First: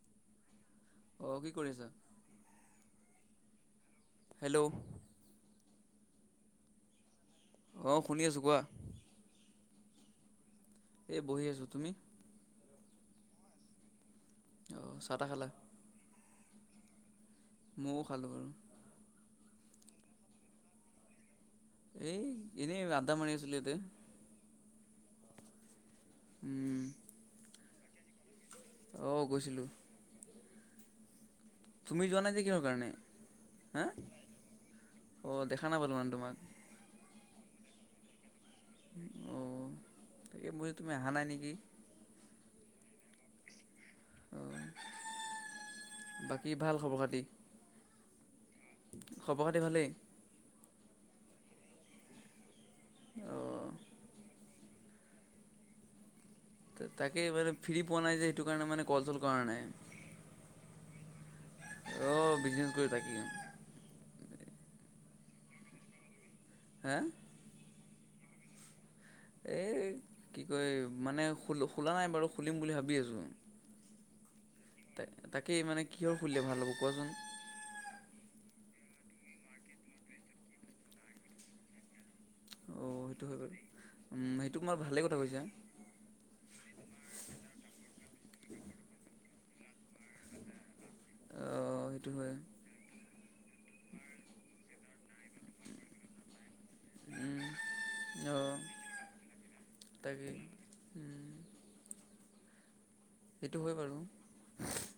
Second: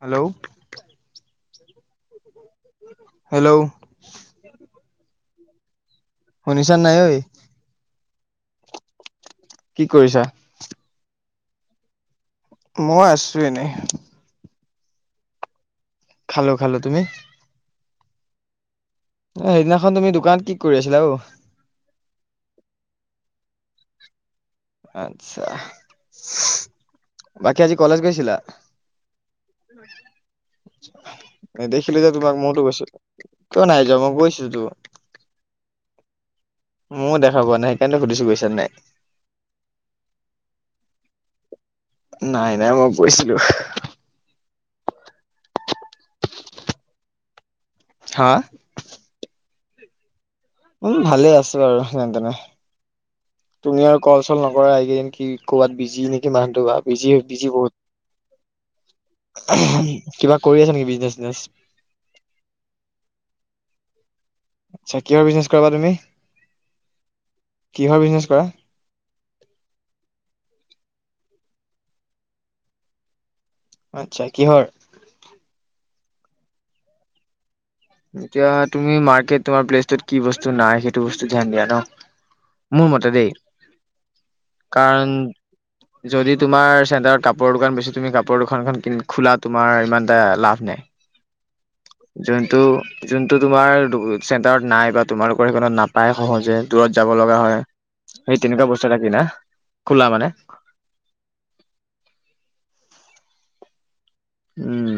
Hello অ কি কৰি আছা? [inaudible] Hello hello? মনিচা নাই অই। অ'! শুনি আছোঁ কোৱা? কি কৰিছা? এই বহি আছোঁ। তুমি? মই আছোঁ এনে। চাহ টা খালা? খালোঁ, খালোঁ। তুমি? মইয়ো খালোঁ বাৰু। সেইদিনাখন তুমি দোকানত কি কৰি আছিলা ঔ? এ, এনেই আদ্দা মাৰি আছিলোঁ ইয়াতে। ইচ্ছা! উম! বাকী আজি কলেজ গৈছিলা? অ'! গৈছিলোঁ। [inaudible] নেদেখিলো তুমি যে যোৱা নাই তোমাক? মইতো কিহৰ গৈছো, কাৰণে? কিয় নাই হা যোৱা, মই গৈছোঁ তো। অ দেখা [inaudible] মইয়ো দেখাপোৱা নাই। সেইকাৰণে, সুধিছোঁ বেছি। অ তাকে মই [unintelligible] তুমি আহা নাই নেকি? নাই, নাই। মই গৈছিলোঁ। অ'! বাকী ভাল খবৰ খাতি? হা? খবৰ খাতি ভালেই। উম! ভালে আছোঁ বাৰু যেনে তেনে। অ তুমি আৰু ক'ল চল নকৰা। এইকেইদিন কি ক'বাত বিজি নেকি? মানুহটো বা বিজি তাকে বিজি মানে, বহুত। ফ্ৰী পোৱা নাই যে। সেইটো কাৰণে মানে, ক'লচল কৰা নাই। কিবা কৰি আছা নেকি বিজনেচ চিজনেচ? অ'! বিজনেছ কৰি থাকিম। আচ্ছা! কিহৰ বিজনেছ কৰা বা তুমি? হা? কিহৰ বিজনেছ কৰা? এই, কি কয় মানে, খোলা নাই বাৰু খুলিম বুলি ভাবি আছোঁ! আচ্ছা! কিহৰ? ত' তাকেই মানে, কিহৰখুলিলে ভাল হ'ব কোৱাছোন? এতিয়া তুমি মাৰ্কেট, তোমাৰ প্লেচটোত কি বস্তু নাই সেইটো বস্তু ধ্যান দিয়া ন'? অ মোৰ মতে সেইটো দেই! হয় বাৰু উম, সেইটো তোমাৰ ভালে কাৰণ, কথা কৈছা যদি তোমাৰ চেণ্টাৰত কাপোৰৰ দোকান বেছি তুমি, কাপোৰৰ দোকানখন খোলাত তোমাৰ ইমান এটা লাভ নাই। অ' সেইটো হয় যোনটো, যোনটো তোমাৰ, চেণ্টাৰত নাই বা তোমালোকৰ সেইখনত নাপায়। সহজে দূৰত যাব লগা হয়। সেই তেনেকুৱা, বস্তু এটা কিনা, খোলা মানে? তাকেই সেইটো হয় বাৰু। উম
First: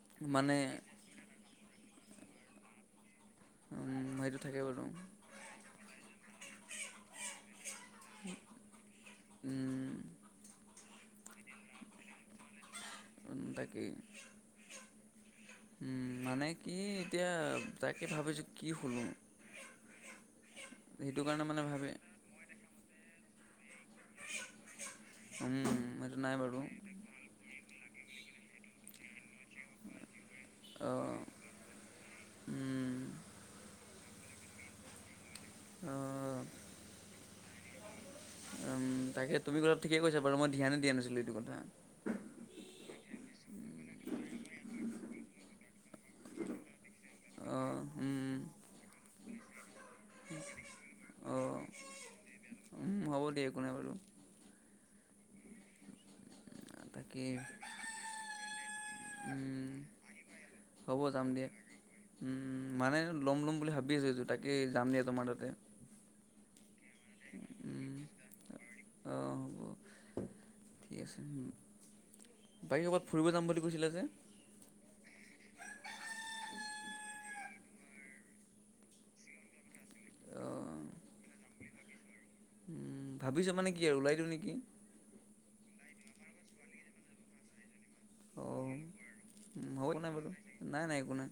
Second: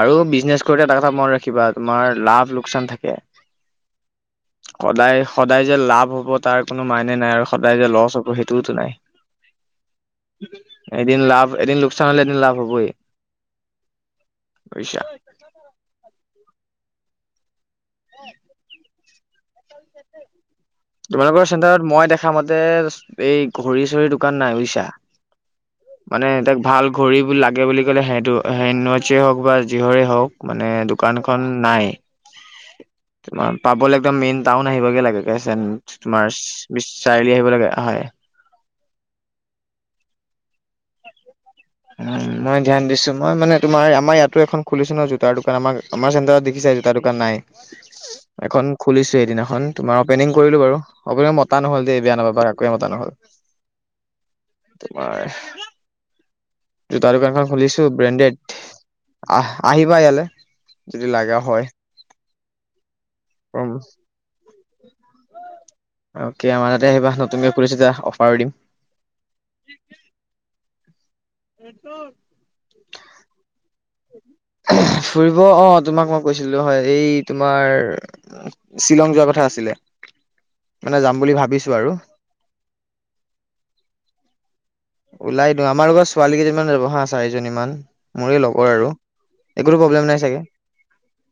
আৰু মানে বিজনেছ কৰোঁতে এটা কথা মনত ৰাখিবা তোমাৰ লাভ লোকচান থাকে। উম, ‌সেইটো সদায় সদায় যে লাভ হব তাৰ কোনো মাইনে নাই আৰু সদায় যে লচ হ'ব সেইটোওতো নাই উম, এদিন লাভ এদিন লোকচান হ'লে এদিন লাভ হ'বই তাকেই বুজিছা উম মানে কি [unintelligible] তাকে ভাবি যে কি খুলোঁ কাৰণে তোমালোকৰ মানে চেণ্টাৰত ভাবে মই দেখা মতে এই ঘড়ী চৰিৰ দোকান নাই বুজিছা উম, সেইটো মানে নাই এটাক বাৰু ভাল ঘড়ী লাগে বুলি ক'লে সেইটো হেণ্ড ৱাটচয়ে হওক বা যিহৰে হওক মানে দোকান অ' খন নাই উম, ম পাবলে একদম মেইন টাউন আহিবগে লাগে [unintelligible] অ' চাৰিআলি আহিব লাগে হয় তাকে তুমি অলপ ঠিকেই কৈছা যে বাৰু মই ধ্যানে দিয়া নাছিলোঁ এইটো কথা উম মই ধ্যান দিছো মই মানে তোমাৰ আমাৰ ইয়াতো এখন খুলিছো ন জোতাৰ দোকান আমাৰ আমাৰ চেণ্টাৰত দেখিছে জোতাৰ দোকান নাই অঁ উম এখন খুলিছো সেইদিনাখন তোমাৰ অপেনিং কৰিলো বাৰু অপেনিংত মতা নহ'ল দেই বেয়া নাপাবা কাকোৱেই মতা নহ'ল দে একো নাই বাৰু তোমাৰ জোতাৰ তাকে দোকান খন খুলিছো ব্ৰেণ্ডেড উম আহ আহিবা ইয়ালৈ হ'ব যদি যাম লাগা দিয়া হয় উম মানে লম ল'ম ভাবি আছো জোতা তে যাম দিয়া তোমাৰ তাতে অকে আমাৰ তেতি আহিবা নতুনকৈ কৰিছোঁযে উম অফাৰও দিম অঁ হ'ব ঠিক আছে বাকী ক'বাত ফুৰিব যাম বুলি কৈছিলা যে ফুৰিব অ তোমাক মই কৈছিলো হয় এই তোমাৰ শ্বিলং যোৱা কথা আছিলে মানে যাম বুলি ভাবিছো আৰু উম ভাবিছো মানে কি আৰু ওলাই দিওঁ নেকি ওলাই দিওঁ আমাৰ লগৰ ছোৱালী কেইজনীমান যাবহা চাৰিজনী মান মৰে লগ অ হ'ব নাই বাৰু নাই নাই একো নাই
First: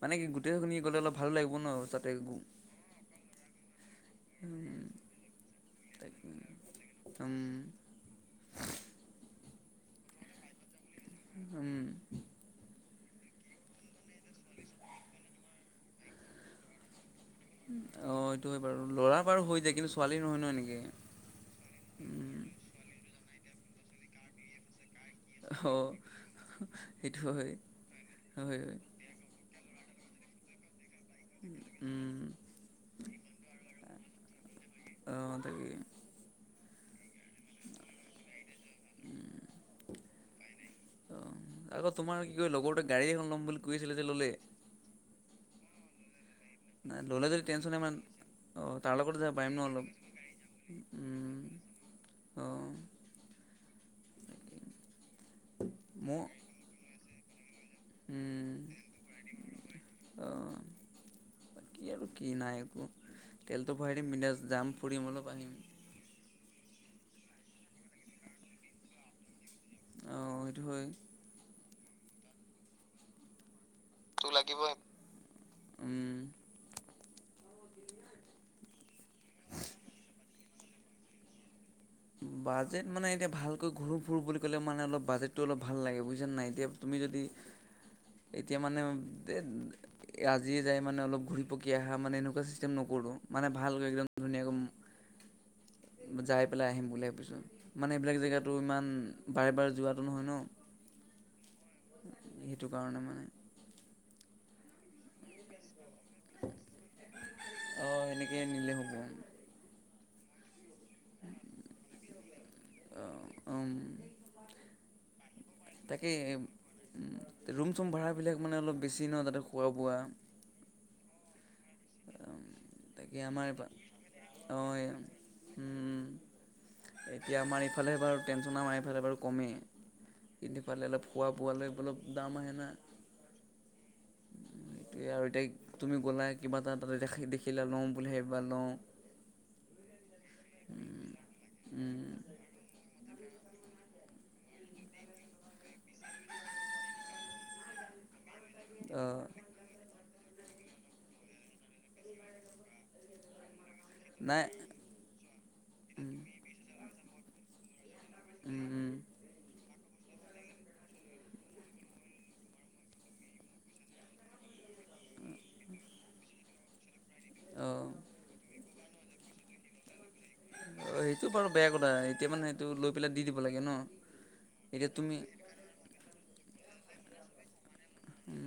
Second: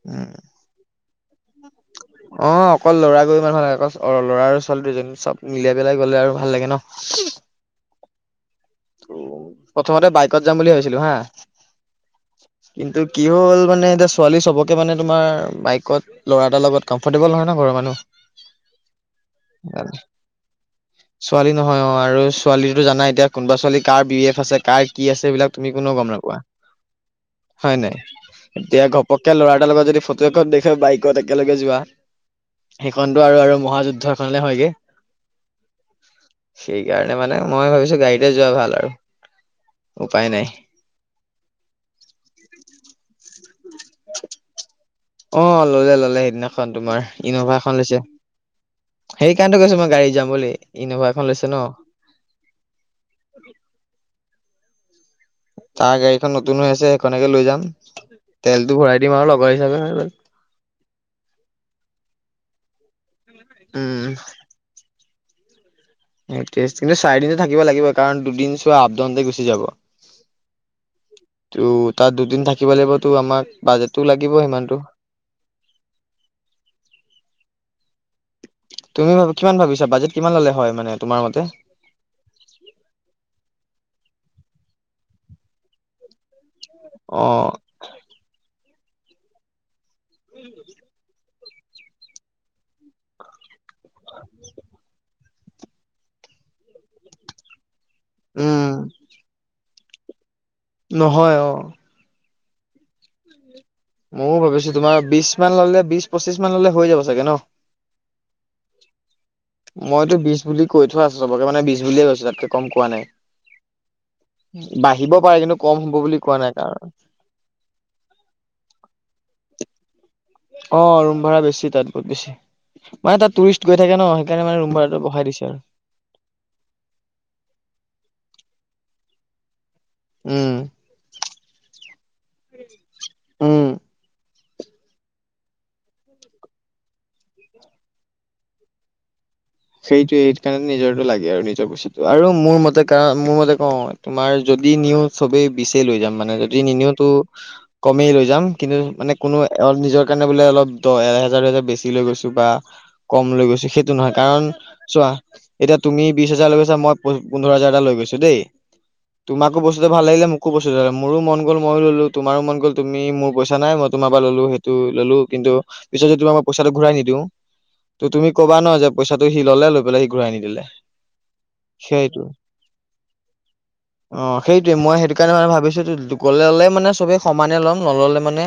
মানে কি উম গোটেই খিনি গ'লে অলপ অ ভাল লাগিব ন তাতে অ অকল লৰা গৈ ইমান ভাল লাগে অ ল'ৰা আৰু ছোৱালী দুজনী চব মিলাই পেলাই গলে তাকে আৰু ভাল লাগে ন উম প্ৰথমতে বাইকত যাম বুলি ভাবি [unintelligible] হা উম কিন্তু কি হ'ল মানে এতিয়া ছোৱালী চবকে মানে তোমাৰ বাইকত ল'ৰা এটাৰ লগত কম ফ'ৰৰ্টেবল নহয় ন ঘৰৰ মানুহ অ এইটো হয় বাৰু ল'ৰা বাৰু হৈ যায় কিন্তু ছোৱালী নহয় ন এনেকে ছোৱালী নহয় অ আৰু উম ছোৱালীো জানা এতিয়া কোনোবা ছোৱালী কাৰ বি এফ আছে কাৰ কি আছে এইবিলাক তুমি অ কোনেও গম নাপোৱা হয় নাই হয় হয় এতিয়া ঘপককে ল'ৰা যদি ফটো এখন দেখ বাইক ত একেলগে যোৱা উম সেইখনতো আৰু মহা যুদ্ধ খালে হয়য়ে অ তাকে সেইকাৰণে মানে মই ভাবিছো গাড়ীতে যোৱা ভাল আৰু উপায় নাই অ আকৌ তোমাৰ কি ক লগৰতোৱে গড়ী এখন লম বুলি কৈছিলে যে ল'লে অ ল'লে ল'লে সেইদিনা এখন নাই তোমাৰ ল'লে যদি ইন'ভা টেনচন এখন ইমান লৈছে অ তাৰ লগতে যাব সেই পাৰিম ন কাৰণতে কৈছো অলপ মই গাড়ী যাম বুলি ইন'ভা এখন উম লৈছে ন অ তাৰ মোৰ গাড়ীখন নতুন হৈ আছে খনকেই লৈ যাম উম তেলটো ভৰাই দিম আৰু লগৰ হিচাপে হৈ গ'ল অ কি আৰু কি নাই একো উম পানী তেচ কিনে চাৰিদিনো থাকিব লাগিব কাৰণ দুদিন চোৱা আপডাউনতে গুচি যাব অ সেইটো হয় টো তাত দুদিন থাকিব লাগিবতো আমাক বাজেটো টো লাগিব লাগিবই সিমানটো উম তুমি ভা কিমান ভাবিছা বাজেট কিমান ললে হয় মানে তোমাৰ মতে বাজেট মানে এতিয়া ভাল ঘুৰো ফুৰো বুলি কলে মানে অলপ বাজটটো অলপ ভাল লাগে বুজিছনে নাই এতিয়া তুমি যদি অ তিয়া মানে অম আজিয়ে যাই মানে অলপ ঘূৰি পকি অহা মানে এনেকোৱা চিচতেম নকৰোঁ মানে ভালকৈ একদম ধুনীয়া কৈ যাই পেলাই আহিম বুলি ভাবিছোঁ মানে এইবিলাক জেগাটো উম ইমান বাৰে বাৰে যোৱা নহয় ন নহয় অ সেইটো কাৰণে মানে ময়ও ভাবিছো তোমাৰ বিশ মান ললে বিশ পঁচিশ মানলে হৈ যাব চাগে ন অঁ সেনেকৈ নিলে হ'ব মইতো বিছ বুলি কৈ থোৱা আছে চবকে মানে বিছ বুলিয়ে কৈছো তাতকে কম কোৱা নাই অঁ বাঢ়িব পাৰে কিন্তু কম হব তাকে বুলি কোৱা নাই কাৰণ ৰুম চুম ভাড়াবিলাক মানে অলপ বেছি ন তাতে খোৱা বোৱা। অ ৰুম ভাড়া বেছি। বহুত বেছি তাকে মানে তাত আমাৰ টুৰিষ্ট গৈ থাকে ন সেইকাৰণে মানে ৰুম ভাড়াতো বঢ়াই দিছে আৰু। অঁ জনাম এইফালে বাৰু কমে। উম ইফালে অলপ খোৱা বোৱালৈ অলপ দাম আহে না। উম সেইটোৱে আৰু এতিয়া তুমি গ'লা কিবা এটা তাতে দেখিলা লওঁ বুলি ভাবিবা লওঁ। সেইটোৱে এই- সেইকাৰণে নিজৰটো লাগে আৰু নিজৰ বস্তুটো আৰু মোৰ মতে কাৰণ- মোৰ মতে কওঁ তোমাৰ যদি নিও চবেই বিচাৰি লৈ যাম মানে যদি নিনিওটো কমেই লৈ যাম। কিন্তু মানে অঁ কোনো নিজৰ- কাৰণে বোলে অলপ দহ এহেজাৰ দুহেজাৰ বেছি লৈ গৈছো বা কম লৈ গৈছো সেই- টো নহয় নাই কাৰণ- এতিয়া তুমি বিশ হাজাৰ লৈ গৈছা মই- পোন্ধৰ হাজাৰ এটা লৈ গৈছো। দেই তোমাকো বস্তু- ভাল লাগিলে মোকো মোৰো মন গ'ল মইও লৈ ললো। তোমাৰো মন গ'ল তুমি মোৰ নাই মই তোমাৰ পৰা ললো সেইটো ললো কিন্তু পিছত যদি তোমাক মই পইছাটো ঘূৰাই নিদিও- অঁ ত তুমি ক'বা নহ- ত সি ললে লৈ পেলাই ঘূৰাই নিদিলে। সেইটো বাৰু বেয়া কথা সেইটো এতিয়া মানে সেইটো লৈ পেলাই দি দিব লাগে ন অ সেইটোৱে এতিয়া মই সেইটো তুমি কাৰণে মানে ভাবিছো ললে মানে- চবে সমানে ল'ম নল'লে মানে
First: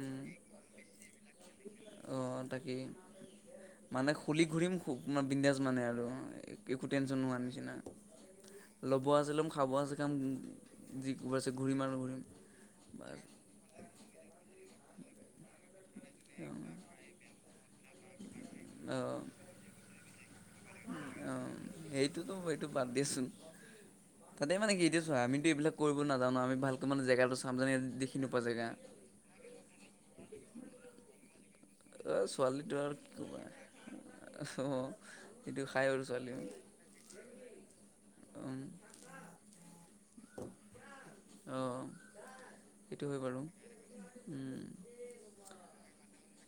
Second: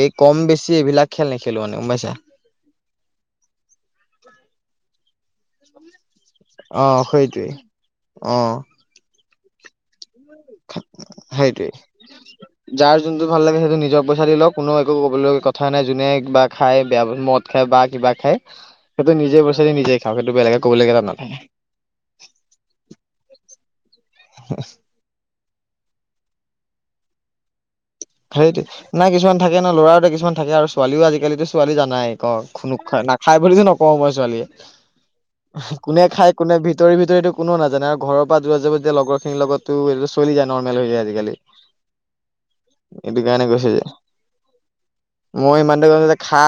এই কম বেছি এইবিলাক খেল- নেখেলো মানে গম পাইছা। অ তাকেই মানে- খুলি ঘূৰিম খুব মই বিন্দাজ মানে আৰু। অ একো টেনচন নোহোৱাৰ সেইটোৱে। নিচিনা। অ ল'ব আছে লম- খাব আছে- খাম যি ঘূৰিব আছে সেইটোৱে ঘূৰিম আৰু ঘূৰিম বা- পইছা দি লওঁক কোনো একো ক'বলগীয়া কথা নাই। যোনে কিবা খাই বেয়া মত- খায় বা কিবা খায়- আহ বেলেগে ক'বলগীয়া তাত অ নাথাকে। সেইটোতো এইটো বাদ দে চোন। তাতে মানে কি এতিয়া চোৱা আমিতো এইবিলাক- কৰিব নাজানো আমি ভালকৈ মানে জেগাটো চাম যেনেকে- সেইটো নাই কিছুমান থাকে ন ল'ৰা এটা কিছুমান থাকে আৰু ছোৱালীও আজিকালি- ছোৱালী জানাই ক অ' ছোৱালীটো খুনক আৰু কি নাখাই ক'বা। বুলিওঁ নকওঁ মই। ছোৱালীয়ে অ' সেইটো আৰু কোনে খাই ছোৱালী অ' কোনে ভিতৰি ভিতৰিতো কোনো নাজানে আৰু ঘৰৰ পৰা যাব যে লগৰ খিনিৰ লগতো এইটো চলি যায় নৰ্মেল হৈ যায় আজিকালি। অ', সেইটো হয় এইটো বাৰু। কাৰণে কৈছে যে উম, মই ইমানতে কৈছোঁ- খা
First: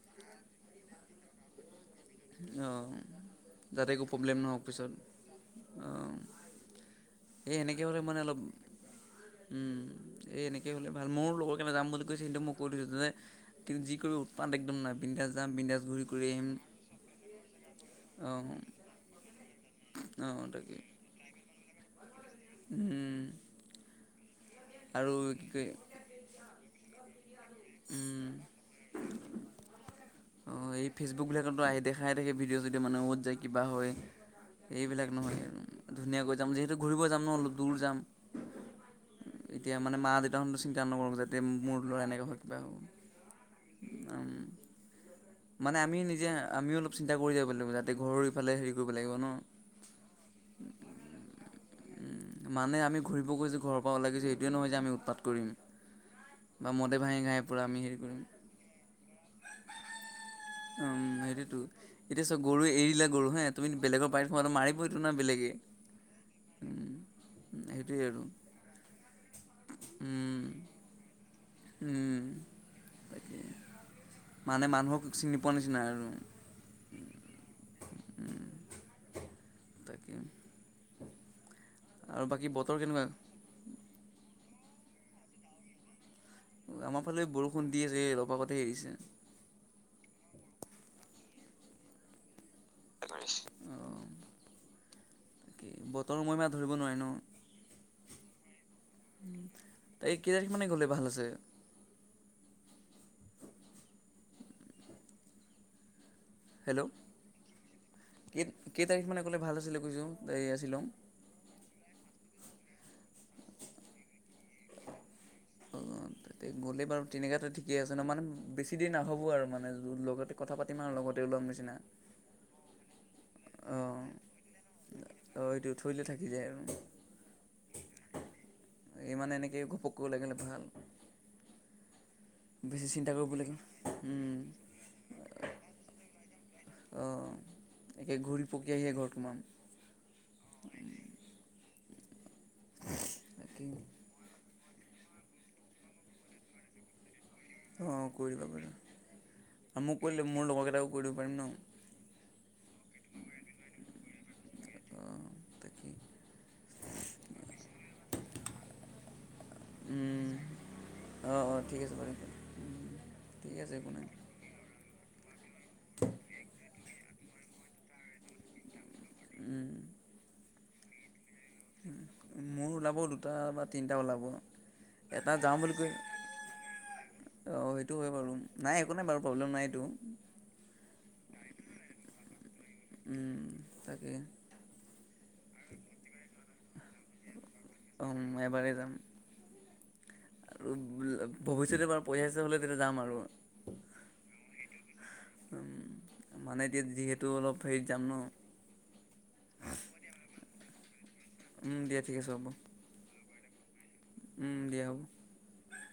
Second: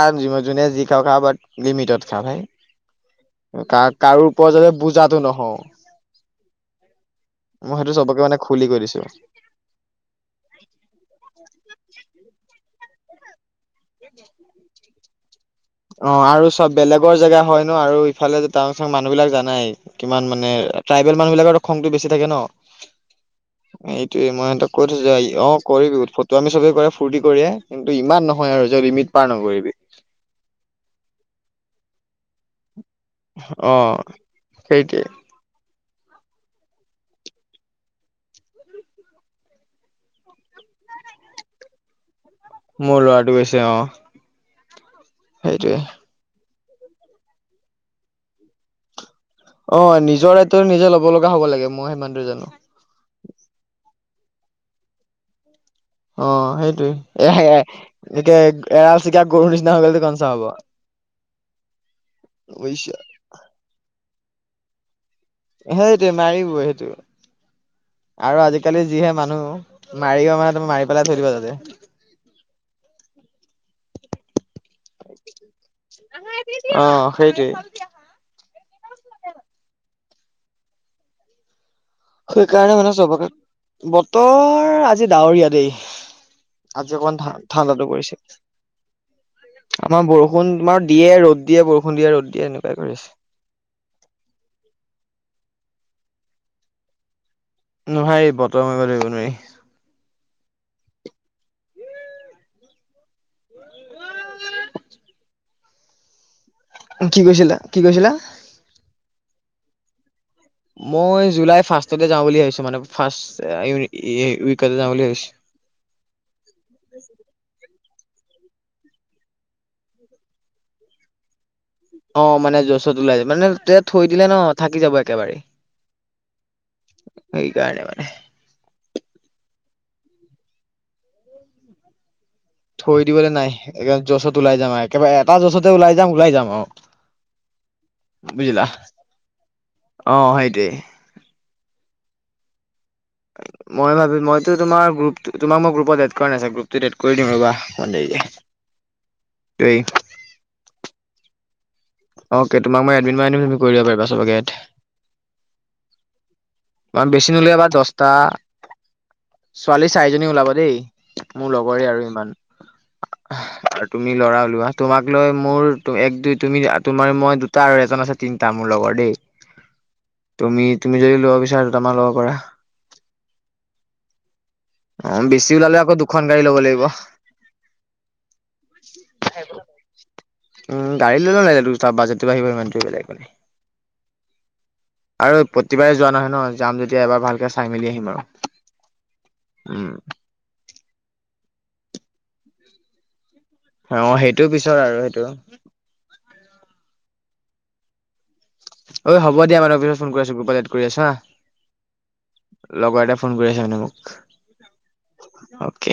যোনে যি খাওঁ খা বাট লিমিটত। খা ভাই অ কা যাতে একো কাৰো প্ৰব্লেম ওপৰত নহওক যাতে পিছত। বুজাতো নহও অ এই মই এনেকে সেইটো হ'লে মানে চবকে অলপ খুলি কৈ দিছো উম। এই এনেকে হ'লে ভাল মোৰ লগৰ কেইটা যাম বুলি কৈছে কিন্তু মই কৈ দিছো যে কিন্তু যি কৰি উৎপাত একদম নাই। বিন্দাছ যাম বিন্দাছ ঘুৰি কৰি আহিম। গৰ জেগা হয় ন আৰু ইফালে অ' টাউন ছাউন মানুহ বিলাক জানাই কিমান অ', মানে তাকে ট্ৰাইবেল মানুহ বিলাকৰো খং টো বেছি থাকে ন? উম, সেই এই ইমান কৰি থৈ আৰু যায়। কি অ কয় কৰিবি ফটোআমি চবে কৰে ফুৰ্তি কৰিয়ে কিন্তু উম, ইমান নহয় আৰু যে লিমিট পাৰ নকৰিবি। অ এই ফেচবুক বিলাকত দেখাই থাকে ভিডিঅ চিডিঅ। যে মানুহে কত যায়, কিবা অ হয় সেইটোৱে এইবিলাক নহয় জানো? ধুনীয়াকৈ যাম। যিহেতু ঘূৰিব যাম ন অলপ দূৰ যাম। এতিয়া মানে মা দেউহতো চিন্তা নকৰক যাতে মোৰ ল'ৰা এনেকৈ হয় কিবা হ'ব। মোৰ ল'ৰাটো গৈছে, উম, অ। সেইটোয়ে মানে আমি নিজে আমি অলপ চিন্তা কৰি যাব লাগিব যাতে ঘৰ ইফালে হেৰি কৰিব লাগিব ন? অ নিজৰ দায়িত্ব নিজে ল'ব লগা হ'ব লাগে মই সিমানটো জানো মানে আমি ঘুৰিব গৈছো, ঘৰৰ পৰা ওলাই গৈছো। এইটোৱেই নহয় যে আমি উৎপাত কৰিম। অ বা সেইটোৱেই। মদে ভাঙি এয়া খাই পূৰা আমি হেৰি এয়াই। কৰিম। যেতিয়া এৰাল চিগা গৰু নিচিনা হৈ গলেটো কনচা হ'ব উম সেইটোৱেটো। এতিয়া চব গৰু এৰি বুজিছা দিলে গৰু হে। তুমি বেলেগৰ বাৰীত সোমালে মাৰিবই তো সেইটোৱে মাৰিবই সেইটোৱে। আৰু আজিকালি যিহে মানুহ মাৰিও উম মানে মাৰি পেলাই থৈ দিব তাতে। উম মানে মানুহক চিনি পোৱা নিচিনা আৰু অ সেইটোৱে। উম। সেইকাৰণে মানে চবকে, বতৰ আজি ডাৱৰীয়া দেই। আজি আমাৰ অকমান ফালে বৰষুণ দি ঠাণ্ডাটো আছে পৰিছে অলপ আগতে এৰিছে। আমাৰ বৰষুণ আমাৰ দিয়ে ৰ'দ দিয়ে বৰষুণ দিয়ে ৰদ দিয়ে এনে- অ কৰিছ অ বাকী বতৰ মৰিমা ধৰিব নোৱাৰি। নো নহয় এই বতৰ মহিমা ধৰিব নোৱাৰি। তাই কেই তাৰিখ মানে গ'লে ভাল আছে [unintelligible] হেল্ল' কি কৈছিলা কি কৈছিলা কে কেই তাৰিখ মানে ক'লে ভাল আছিলে কৈছোঁং এইয়া শ্বিলং মই জুলাই যাওঁ বুলি ভাবছো মানে ফাৰ্ষ্ট উইকতে যাওঁ বুলি ভাবিছ তাতে গলে বাৰু তেনেকাতে ঠিক ঠিকে আছে ন মানে বেছি দেৰি নাহব আৰু মানে লগতে কথা পাতিম আৰু লগতে ওলাম নিচিনা। অ মানে যচত ওলাই মানে অ তেয়া থৈ দিলে ন থাকি যাব একেবাৰে অ এইটো থৈ দিলে থাকি যায় আৰু সেইকাৰণে মানে গো লেগেনে ভাল বেছি থৈ চিন্তা দিবলৈ কৰিব নাই লাগে এক উম জ'চত ওলাই যাও আৰু একেবাৰে এটা জচতে ওলাই যাও ওলাই যাও। একে অ ঘূৰি বুজিলা পকি আহিয়ে ঘৰত সোমাম অ সেইটোৱেই তাকেই মই ভাবি মই তোমাৰ তোক মই গ্ৰোপত এড কৰা নাই গ্ৰোপত এড কৰি দিম ৰবা অকমান অ দেৰিকে কৰিবা কৰি দেই আৰু মোক কৰিলে মোৰ লগৰকেইটাকো কৰি দিব পাৰিম ন। অকে তোমাক মই এডমিট মাই আনিম তুমি কৰি দিবা পাৰিবা চবকে এড অঁ তাকেই ম বেছি নোলিয়াবা দছটা ছোৱালী চাৰিজনী উম। ওলাব দেই অঁ মোৰ অঁ ঠিক লগৰে আছে আৰু বাৰু ইমান ঠিক আছে আৰু একো নাই তুমি লৰা ওলোৱা। তোমাক লৈ মোৰ টো এক দুই তুমি তোমাৰ মই দু- তাৰ এজন আছে তিনিটা মোৰ লগৰ লৌ তুমি তুমি যদি লোৱা পিছ উ মোৰ ওলাব দুটা বা তিনিটা ওলাব। অ এটা বেছি যাওঁ বুলি ওলালে কৈ আকৌ দুখন গাড়ী ল'ব লাগিব অ সেইটো হয় বাৰু নাই একো নাই বাৰু প্ৰব্লেম নাই এইটো। বাজেটো আহিব সিমান তে বেলেগ একো নাই উম। তাকে আৰু প্ৰতিবাৰে যোৱা নহয় নহয়। যাম যেতিয়া এবাৰ ভালকে চাই মেলি আহিম অ আৰু এবাৰেই যাম উম আৰু ভৱিষ্যতে বাব, পঢ়ি আহিছে বোলে তেতিয়া যাম আৰু, অ সেইটো পিছৰ আৰু সেইটো। মানে এতিয়া যিহেতু অলপ হেৰিত যাম ন, অঐ হ'ব দিয়াাৰ মই অলপ পিছত ফোন কৰি আছো, গ্ৰোপত এড কৰি আছো হা। উম দিয়া ঠিক আছে হ'ব। লগৰ এটাই ফোন কৰি আছে মানে মোক। উম দিয়া আও। অকে